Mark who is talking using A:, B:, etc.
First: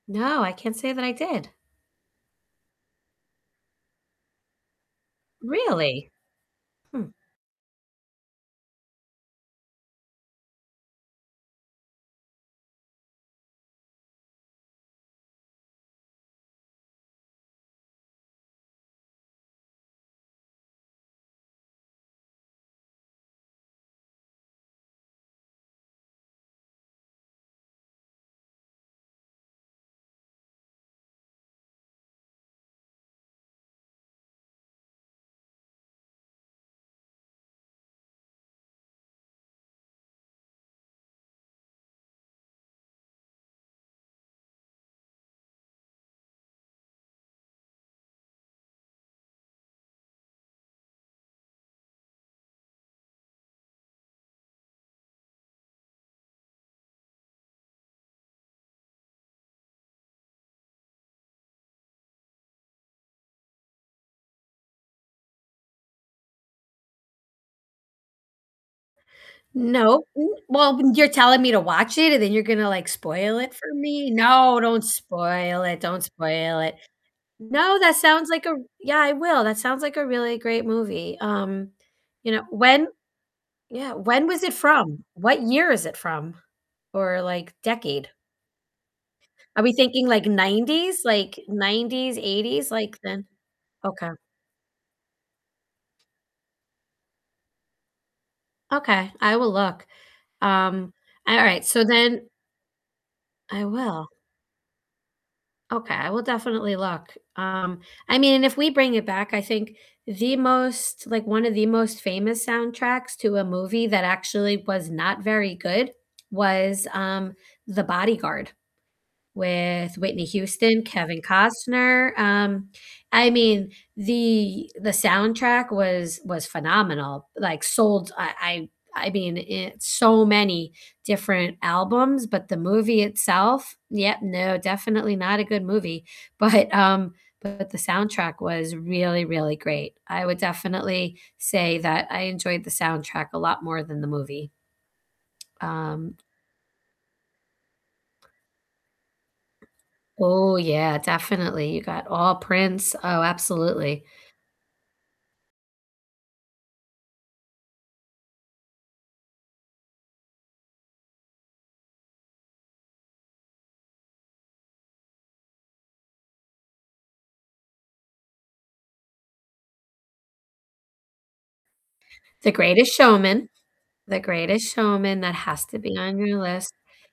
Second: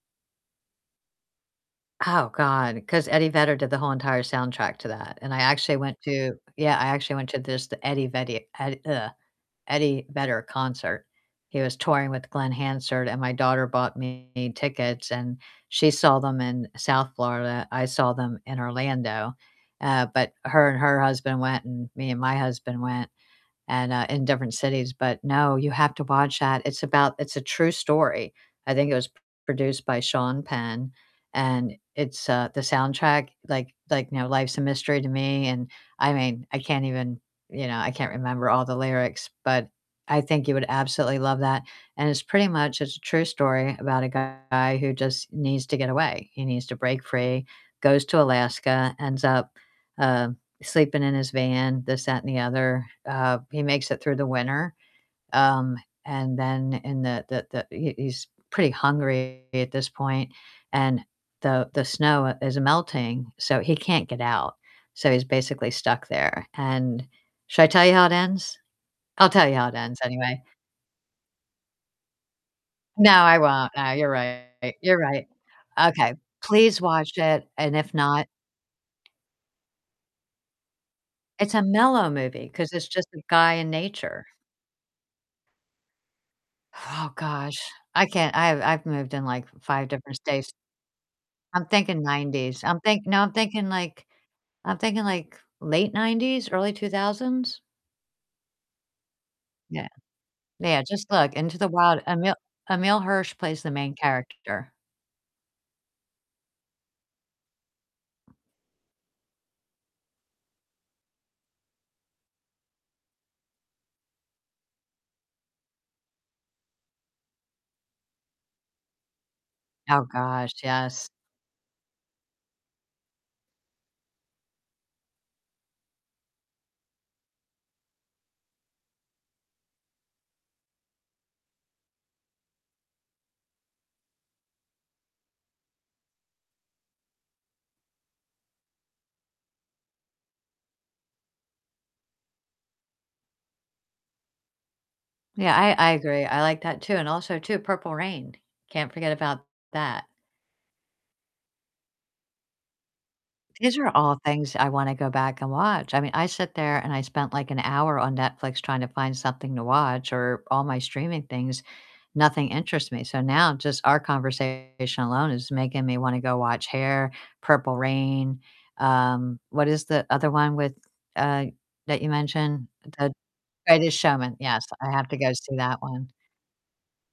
A: No, I can't say that I did.
B: Oh, God, 'cause Eddie Vedder did the whole entire soundtrack to that, and I actually went
A: Really?
B: to yeah, I
A: Hmm.
B: actually went to this, the Eddie Vedi Ed ugh, Eddie Vedder concert. He was touring with Glen Hansard, and my daughter bought me tickets, and she saw them in South Florida, I saw them in Orlando, uh, but her and her husband went, and me and my husband went, and, uh, in different cities. But no, you have to watch that, it's about it's a true story, I think it was p produced by Sean Penn, and it's, uh, the soundtrack, like like, you know, "Life's a Mystery to Me" and I mean, I can't even you know, I can't remember all the lyrics, but I think you would absolutely love that. And it's pretty much it's a true story about a guy who just needs to get away, he needs to break free, goes to Alaska, ends up, uh, sleeping in his van, this, that, and the other, uh, he makes it through the winter, um, and then in the the the he he's pretty hungry at this point, and the the snow is melting, so he can't get out, so he's basically stuck there. And should I tell you how it ends? I'll tell you how it ends
A: Nope, w
B: anyway.
A: well, you're telling me to watch it, and then you're gonna, like,
B: No, I
A: spoil it
B: won't,
A: for
B: nah, you're
A: me.
B: right,
A: No, don't
B: you're right.
A: spoil it, don't
B: Okay.
A: spoil it.
B: Please watch it, and
A: No,
B: if
A: that
B: not
A: sounds like a r yeah, I will. That sounds like a really great movie,
B: It's a
A: um,
B: mellow
A: you know,
B: movie 'cause it's
A: when
B: just a guy in
A: yeah,
B: nature.
A: when was it from? What year is it from?
B: Oh,
A: Or, like,
B: gosh. I
A: decade?
B: can't I've I've moved in, like, f
A: Are we
B: 5
A: thinking,
B: different
A: like,
B: states.
A: '90s? Like,
B: I'm thinking
A: nineties,
B: '90s,
A: eighties,
B: I'm
A: like
B: think no,
A: then?
B: I'm thinking, like,
A: Okay.
B: I'm thinking, like, late '90s, early 2000s?
A: Okay, I will look.
B: Yeah. Yeah,
A: Um,
B: just look,
A: an all
B: Into
A: right,
B: the
A: so
B: Wild.
A: then
B: Emil Emile Hirsch plays
A: I
B: the main
A: will.
B: character.
A: Okay, I will definitely look. Um, I mean, and if we bring it back, I think the most, like, one of the most famous soundtracks to a movie that actually was not very good was, um, The Bodyguard, with
B: Oh,
A: Whitney
B: gosh,
A: Houston,
B: yes.
A: Kevin Costner, um, I mean, the the soundtrack was was phenomenal, like, sold, I I I mean, it so many different albums, but the movie itself yeah, no, definitely not a good movie, but, um, but the soundtrack was really, really great. I would definitely say that I enjoyed the soundtrack a lot more than the movie,
B: Yeah, I I
A: um
B: agree. I like that too, and also too, Purple Rain, can't forget about that.
A: Ooh yeah, definitely, you got all Prince. Oh,
B: These are
A: absolutely.
B: all things I wanna go back and watch. I mean, I sit there and I spent like an hour on Netflix tryna find something to watch or all my streaming things. Nothing interests me, so now, just our conversation alone is making me wanna go watch Hair, Purple Rain, um, what is the other one with, uh, that you
A: The
B: mentioned?
A: Greatest
B: Eh th
A: Showman.
B: The Greatest
A: The
B: Showman, yes,
A: Greatest
B: I have to
A: Showman,
B: go
A: that
B: see
A: has to
B: that
A: be
B: one.
A: on your list.